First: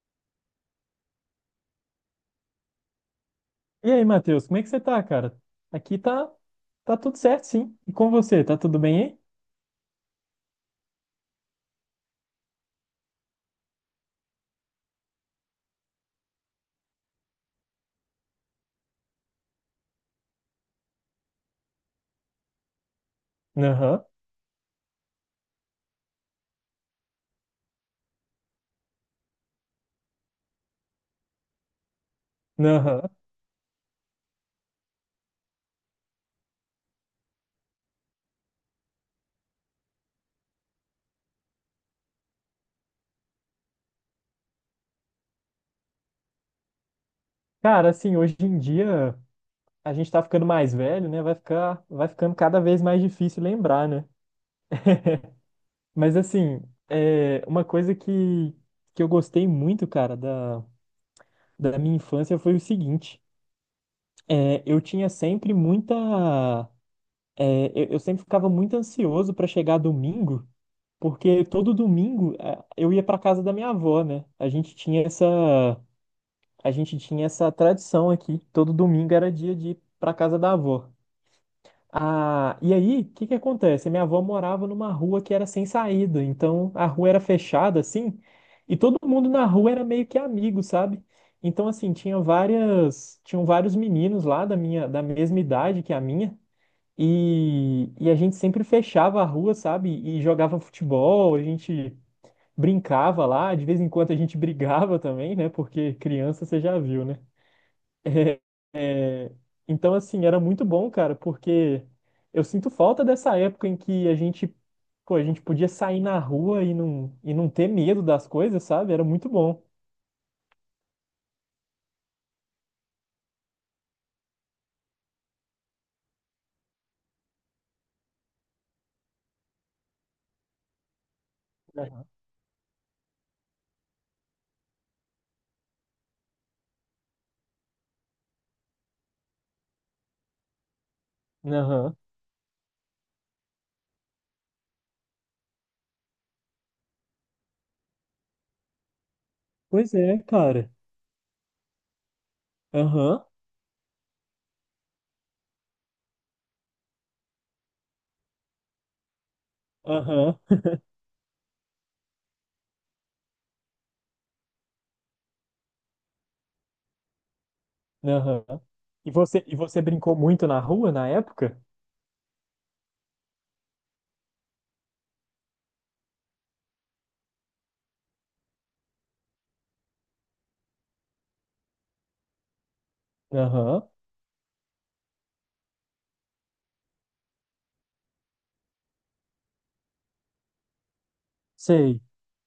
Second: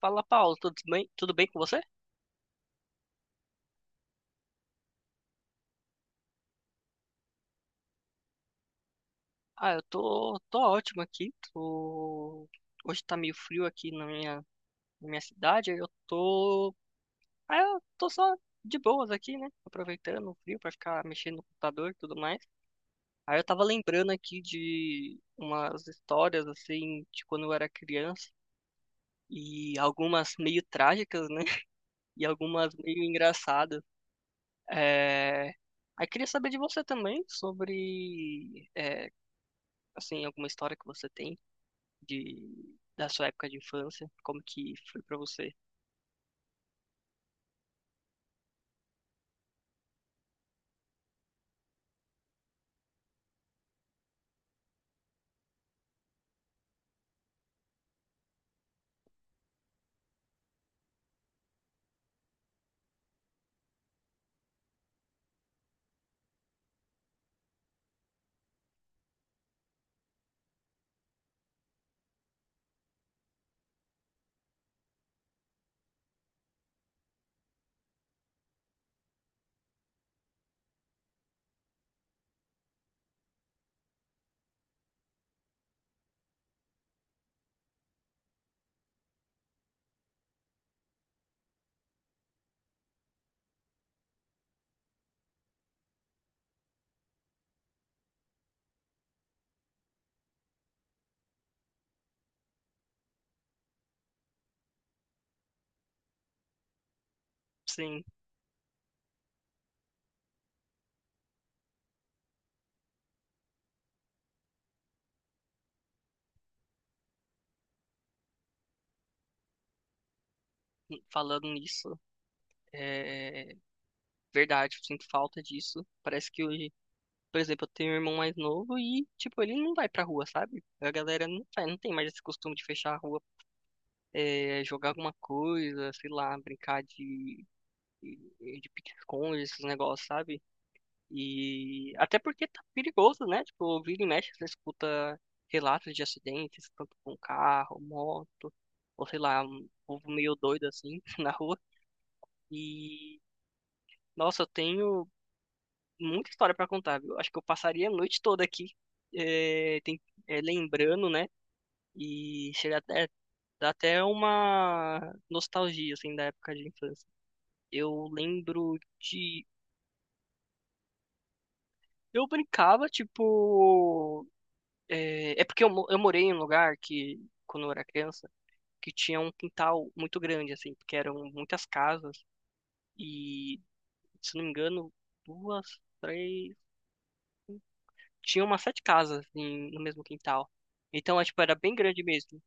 Fala, Paulo, tudo bem? Tudo bem com você? E aí, Matheus, como é que você tá, cara? Aqui tá, tá tudo certo, sim. E com você, tá tudo bem Ah, eu tô ótimo aqui. Tô... Hoje tá meio frio aqui na minha cidade. Aí Eu tô. Ah, eu tô só de boas aqui, né? Aproveitando o frio pra ficar mexendo no computador e tudo mais. Aí eu tava aí? Aham, lembrando aqui de umas histórias, assim, de quando eu era criança. E algumas meio trágicas, né? E algumas meio aham. engraçadas. É... Aí queria saber de você também sobre. É, assim, alguma história que você tem de da sua época de infância, como que foi pra você? Cara, assim, hoje em dia a gente tá ficando mais velho, né? Vai ficando cada vez mais difícil lembrar, né? Mas assim, uma coisa que eu gostei muito, cara, da minha infância foi o seguinte. Eu tinha sempre muita. Eu sempre ficava muito ansioso pra chegar domingo. Porque todo domingo eu ia para casa da minha avó, né? A gente tinha essa tradição aqui. Todo domingo era dia de ir para casa da avó. Ah, e aí, o que que acontece? Minha avó morava numa rua que era sem saída, então a rua era fechada assim, e todo mundo na rua era meio que amigo, sabe? Então assim, tinham vários meninos lá da mesma idade que a minha. E a gente sempre fechava a rua, sabe? E jogava futebol, a gente brincava lá, de vez em quando a gente brigava também, né? Porque criança você já viu, né? Sim, É. Então, assim, era muito bom, cara, porque eu sinto falta dessa época em que pô, a gente podia sair na rua e não ter medo das coisas, sabe? Era muito bom. falando nisso, é verdade, eu sinto falta disso. Parece que hoje, por exemplo, eu tenho um irmão mais novo e, tipo, ele não vai pra rua, sabe? A galera não vai, não tem Aham. mais esse costume de fechar a rua, é, jogar alguma coisa, sei lá, de pique-esconde, esses negócios, sabe? E Aham. até porque tá perigoso, né? Tipo, vira e mexe, você escuta relatos de acidentes, tanto com carro, moto, ou sei lá, um Pois povo é, meio doido cara. assim na rua. E, Aham, nossa, eu tenho muita história pra contar, viu? Acho que eu passaria a noite toda aqui, eh, tem- aham, lembrando, né? E chega até, dá até uma nostalgia, assim, da época de infância. Eu aham. lembro E de. Você brincou muito na rua na época? Eu brincava, tipo. É, é porque eu morei em um lugar que, quando eu era criança, que tinha um quintal muito grande, assim, porque eram muitas casas e, Aham, se não me engano, duas, três, tinha umas sete casas no mesmo quintal. Então, é, tipo, era bem sei. grande mesmo.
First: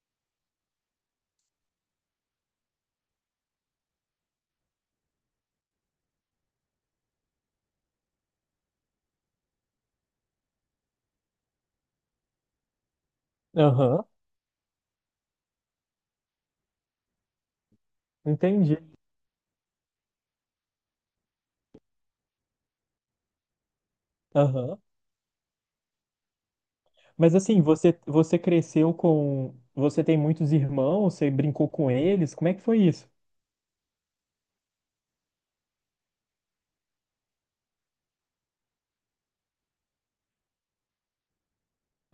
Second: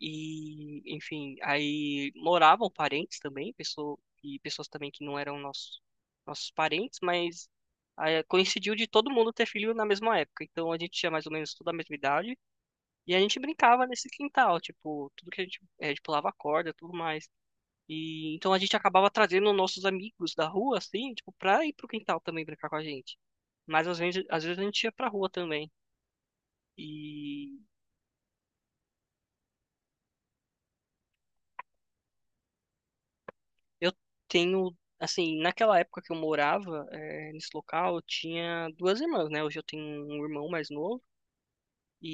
E, enfim, aí moravam parentes também, e pessoas também que não eram nossos parentes, mas aí coincidiu de todo mundo ter filho na mesma época. Então, a gente tinha mais ou menos toda a mesma idade. E a gente brincava Aham, nesse quintal, tipo, tudo que a gente pulava corda, e tudo mais. E então a gente entendi. acabava trazendo nossos amigos da rua, assim, tipo, pra ir pro quintal também brincar com a gente. Mas às vezes a Aham. gente ia pra rua também. Mas E assim, você cresceu com. Você tem muitos irmãos, você brincou com eles? Como é que foi isso? eu tenho, assim, naquela época que eu morava, eh, nesse local, eu tinha duas irmãs, né? Hoje eu tenho um irmão mais novo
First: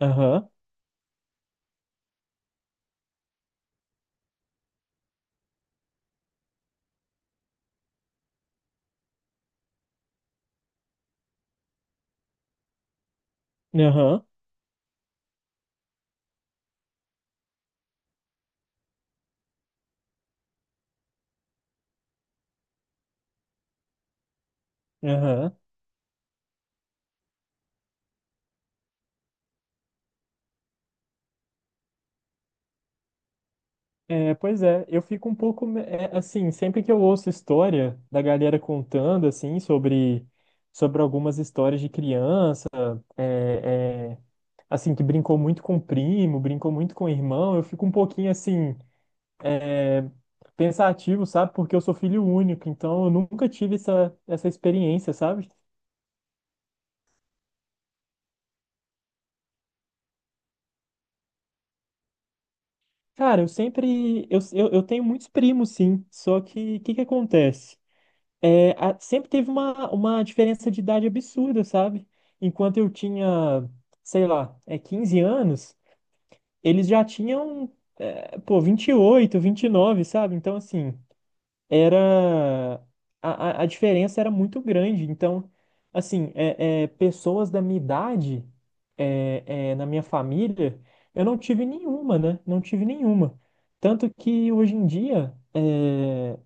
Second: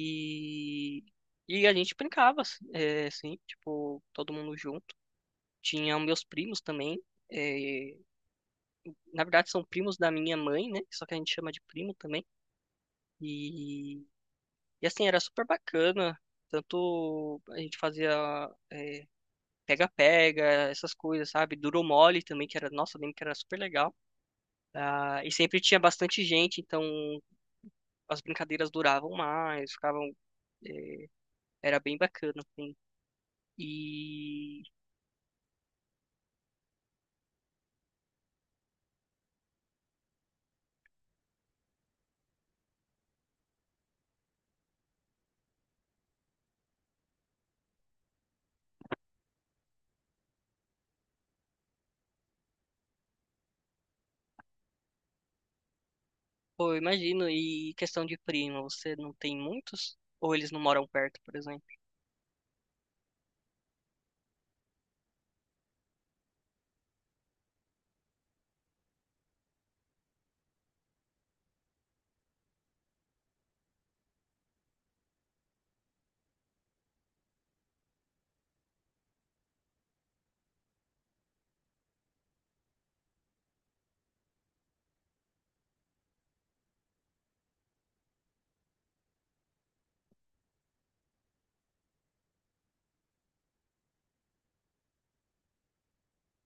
Aham, a gente brincava, assim, eh, assim, tipo, todo mundo junto. Tinha meus primos também. Eh, na verdade são primos da minha mãe, né? Só que a gente chama de primo também. E, aham, e assim, era super bacana. Tanto a gente fazia é, pega-pega, essas coisas, sabe? Duro mole também, que era, nossa, eu lembro que era super legal. Ah, e aham. sempre tinha bastante gente, então as brincadeiras duravam mais, ficavam, é, era bem bacana, assim. É, pois E, é, eu fico um pouco. É, assim, sempre que eu ouço história da galera contando, sobre algumas histórias de criança, é, é, assim, que brincou muito com primo, brincou muito com irmão, eu fico um pouquinho, assim, é, pensativo, sabe? Porque eu sou filho único, então eu nunca tive essa experiência, sabe? pô, eu imagino, e questão de primo, você não tem muitos? Ou eles não moram perto, por exemplo? Cara, eu sempre. Eu tenho muitos primos, sim. Só que o que acontece? É, sempre teve uma diferença de idade absurda, sabe? Enquanto eu tinha, sei lá, é, 15 anos, eles já tinham, é, pô, 28, 29, sabe? Então, assim, era a diferença era muito grande. Então, assim, pessoas da minha idade na minha família, eu não tive nenhuma, né? Não tive nenhuma. Tanto que hoje em dia é,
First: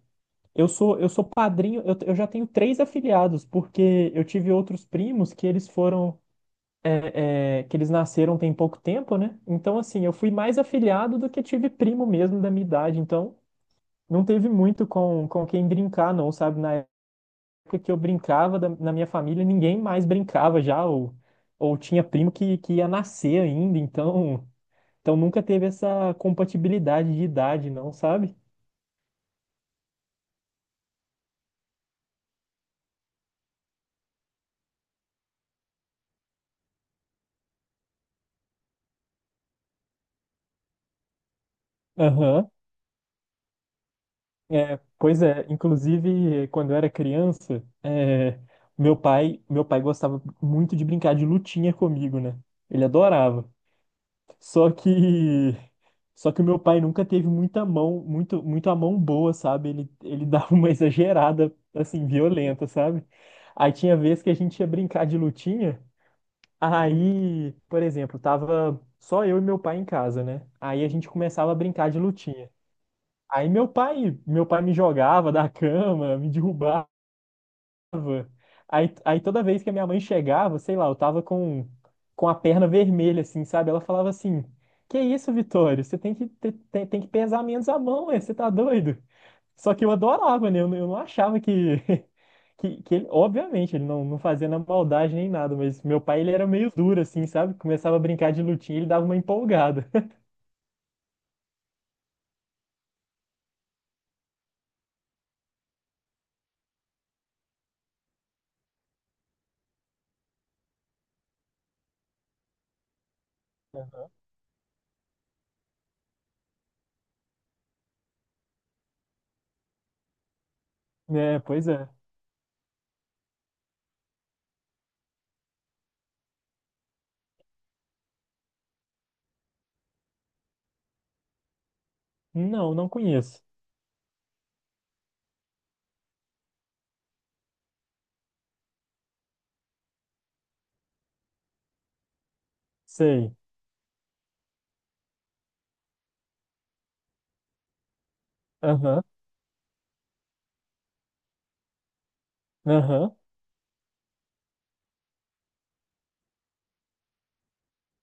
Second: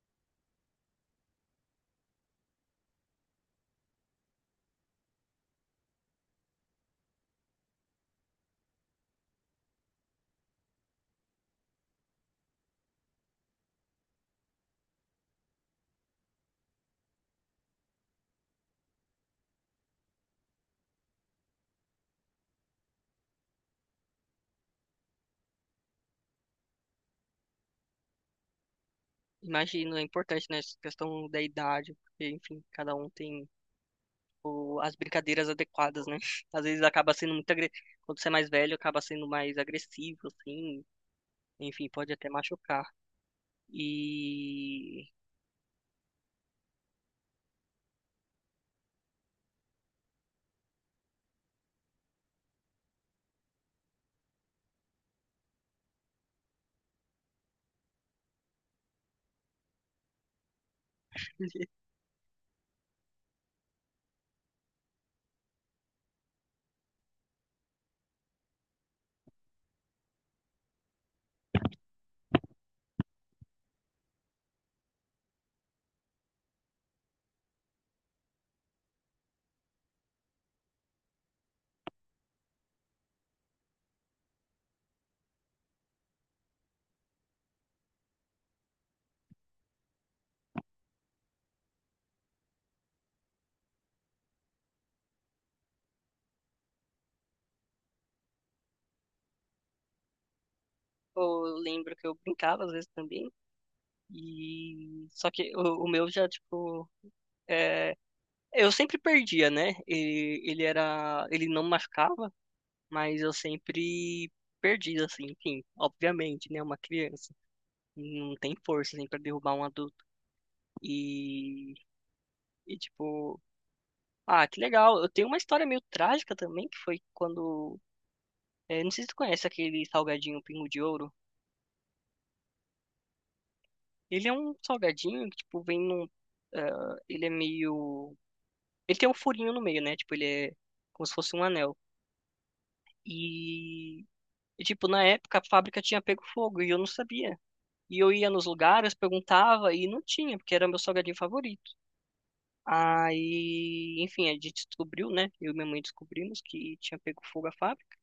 eu sou padrinho, eu já tenho 3 afiliados, porque eu tive outros primos que eles foram que eles nasceram tem pouco tempo, né? Então, assim, eu fui mais afiliado do que tive primo mesmo da minha idade. Então, não teve muito com quem brincar, não, sabe? Na época que eu brincava na minha família, ninguém mais brincava já, ou tinha primo que ia nascer ainda, então nunca teve essa compatibilidade de idade, não, sabe? Imagino, é importante, né, essa questão da idade, porque, enfim, cada um tem as brincadeiras adequadas, né? Às vezes acaba sendo muito agre... quando você é mais velho, acaba sendo mais agressivo, assim, enfim, pode até Aham. machucar. É, E pois é, inclusive quando eu era criança, é, meu pai gostava muito de brincar de lutinha comigo, né? Ele adorava. Só que Só que o meu pai nunca teve muita mão, muito a mão boa, sabe? Ele dava uma exagerada, assim, violenta, sabe? Aí tinha vez que a gente ia brincar de lutinha, aí, por exemplo, tava só eu e meu pai em casa, né? Aí a gente começava a brincar de lutinha. Aí meu pai me jogava da cama, me derrubava. Aí toda vez que a minha mãe chegava, sei lá, eu tava com a perna vermelha, assim, sabe? Ela falava assim: Que isso, Vitório? Você tem que tem que pesar menos a mão, ué, você tá doido? Só que eu adorava, né? Eu não achava que, que ele, obviamente, ele não, não fazia na maldade nem nada, mas meu pai, ele era meio duro, assim, sabe? Começava a brincar de lutinha, ele dava uma empolgada. pô, eu lembro que eu brincava às vezes também, e só que o meu já, tipo, é... eu sempre perdia, né? E, ele era, ele não machucava, mas eu sempre perdia, assim, enfim, obviamente, né, uma criança. Não tem força assim, pra derrubar um adulto. É, pois E, é. e tipo, ah, que legal. Eu tenho uma história meio trágica também, que foi quando. É, não sei se tu conhece aquele salgadinho Pingo de Ouro. Não, não conheço. Ele é um salgadinho que, tipo, vem num. Ah, ele é meio. Ele tem um furinho no meio, né? Tipo, ele é como se fosse um anel. Sei. E, e tipo, na época a fábrica tinha pego fogo e eu não sabia. E eu ia nos lugares, Aham, perguntava e não tinha, porque era meu salgadinho favorito. aham, Aí, enfim, a gente descobriu, né? Eu e minha mãe descobrimos que tinha pego fogo a fábrica.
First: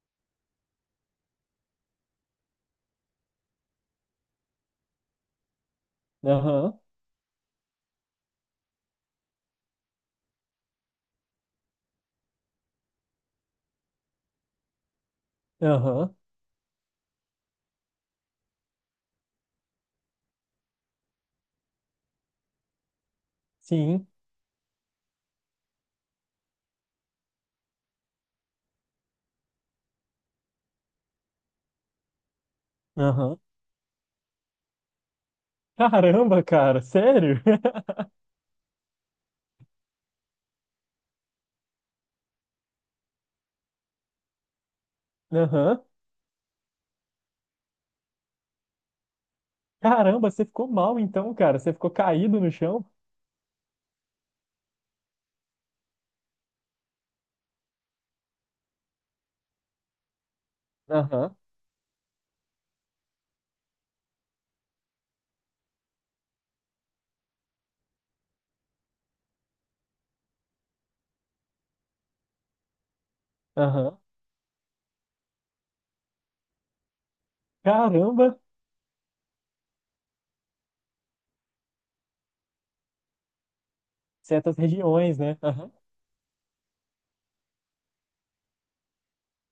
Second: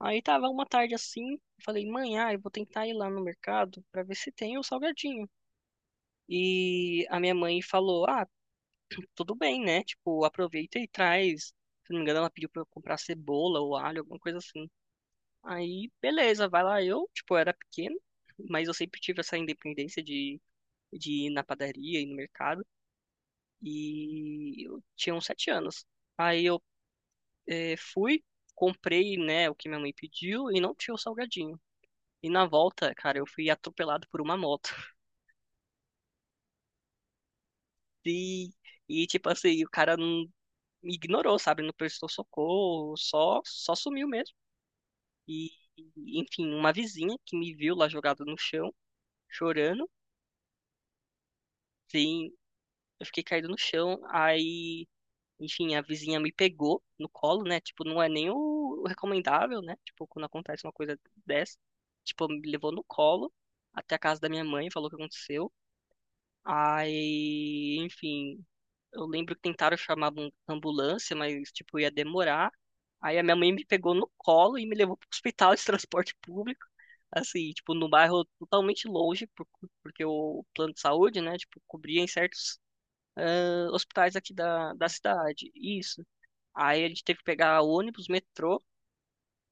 Aí tava uma tarde assim, eu falei, mãe, ah, eu vou tentar ir lá no mercado pra ver se tem o salgadinho. aham, E a minha mãe falou, ah, tudo bem, né? Tipo, aproveita e traz. Se não me engano, ela pediu pra eu comprar cebola ou alho, alguma coisa assim. Aí, aham. beleza, vai lá. Eu, tipo, era pequeno, mas eu sempre tive essa independência de ir na padaria, e no mercado. Sim, E eu tinha uns 7 anos. Aí fui, comprei, né, o que minha mãe pediu e não tinha o salgadinho. E na volta, cara, eu aham. fui atropelado por uma moto. Caramba, cara, sério? E, e tipo assim, o cara não me ignorou, sabe? Não prestou socorro, só sumiu mesmo. E, Aham. e, enfim, uma vizinha que me viu lá jogado no chão, chorando, Caramba, você ficou mal então, cara. Você ficou sim, caído no chão? eu fiquei caído no chão. Aí enfim, a vizinha me pegou no colo, né? Tipo, não é nem o recomendável, né? Tipo, quando acontece uma coisa Aham, dessa. Tipo, me levou no colo até a casa da minha mãe, falou o que aconteceu. Aí, enfim, eu lembro que tentaram chamar uma ambulância, mas, tipo, ia demorar. Aí a minha mãe me pegou aham. no colo e me levou pro hospital de transporte público. Assim, tipo, num bairro Caramba, totalmente longe, porque o plano de saúde, né, tipo, cobria em certos ah, hospitais aqui certas da regiões, né? cidade. Aham, Isso. Aí a gente teve que pegar ônibus, metrô,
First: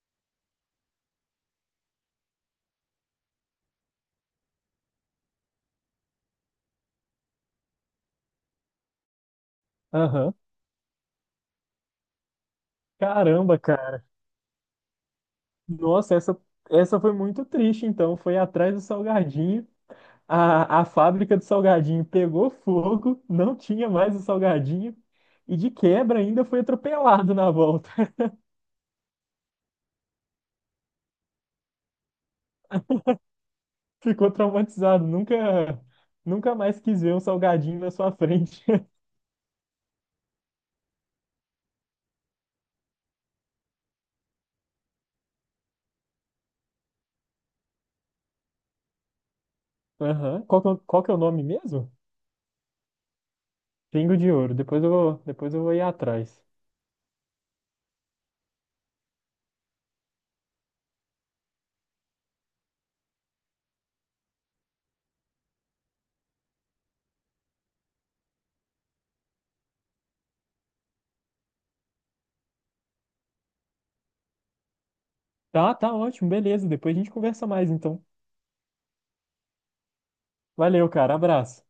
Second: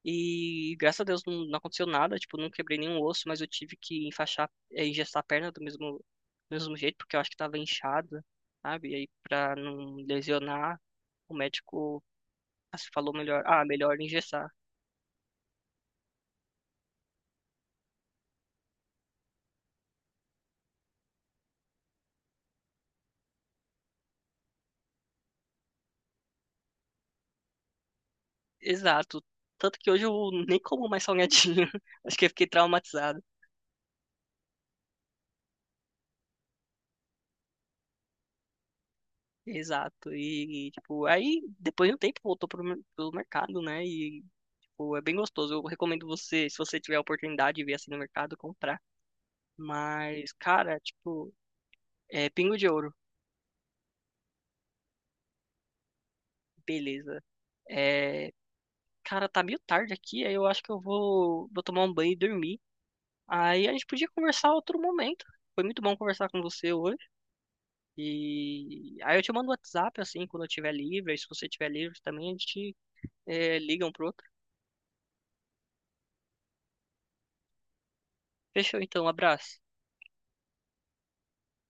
e graças a Deus não, não aconteceu nada, tipo, não quebrei nenhum osso, mas eu tive que enfaixar, engessar a perna do mesmo jeito, porque eu acho que tava inchada, sabe? E aí pra não aham. lesionar, o médico assim, falou melhor, Caramba, ah, melhor cara. engessar. Nossa, essa foi muito triste então. Foi atrás do salgadinho. A fábrica do salgadinho pegou fogo, não tinha mais o salgadinho. E de quebra ainda foi atropelado na volta. Exato. Tanto que hoje eu nem como mais salgadinho. Acho que eu fiquei traumatizado. Ficou traumatizado. Nunca mais quis ver um salgadinho na sua frente. Exato. E, tipo, aí depois de um tempo voltou pro mercado, né? E pô, é bem gostoso. Eu recomendo você, se você tiver a oportunidade de ver assim no mercado, comprar. Mas, Aham. Qual cara, qual que é o tipo, nome mesmo? é Pingo de Ouro. Pingo de Ouro. Depois eu vou ir atrás. Beleza. É, cara, tá meio tarde aqui, aí eu acho que vou tomar um banho e dormir. Aí a gente podia conversar outro momento. Foi muito bom conversar com você hoje. E aí eu te mando o WhatsApp, assim, quando eu estiver livre. Aí se você estiver livre também, a gente é, liga um pro outro. Tá, tá ótimo, beleza. Depois a gente conversa mais, então. Fechou, então. Abraço. Valeu, cara. Abraço.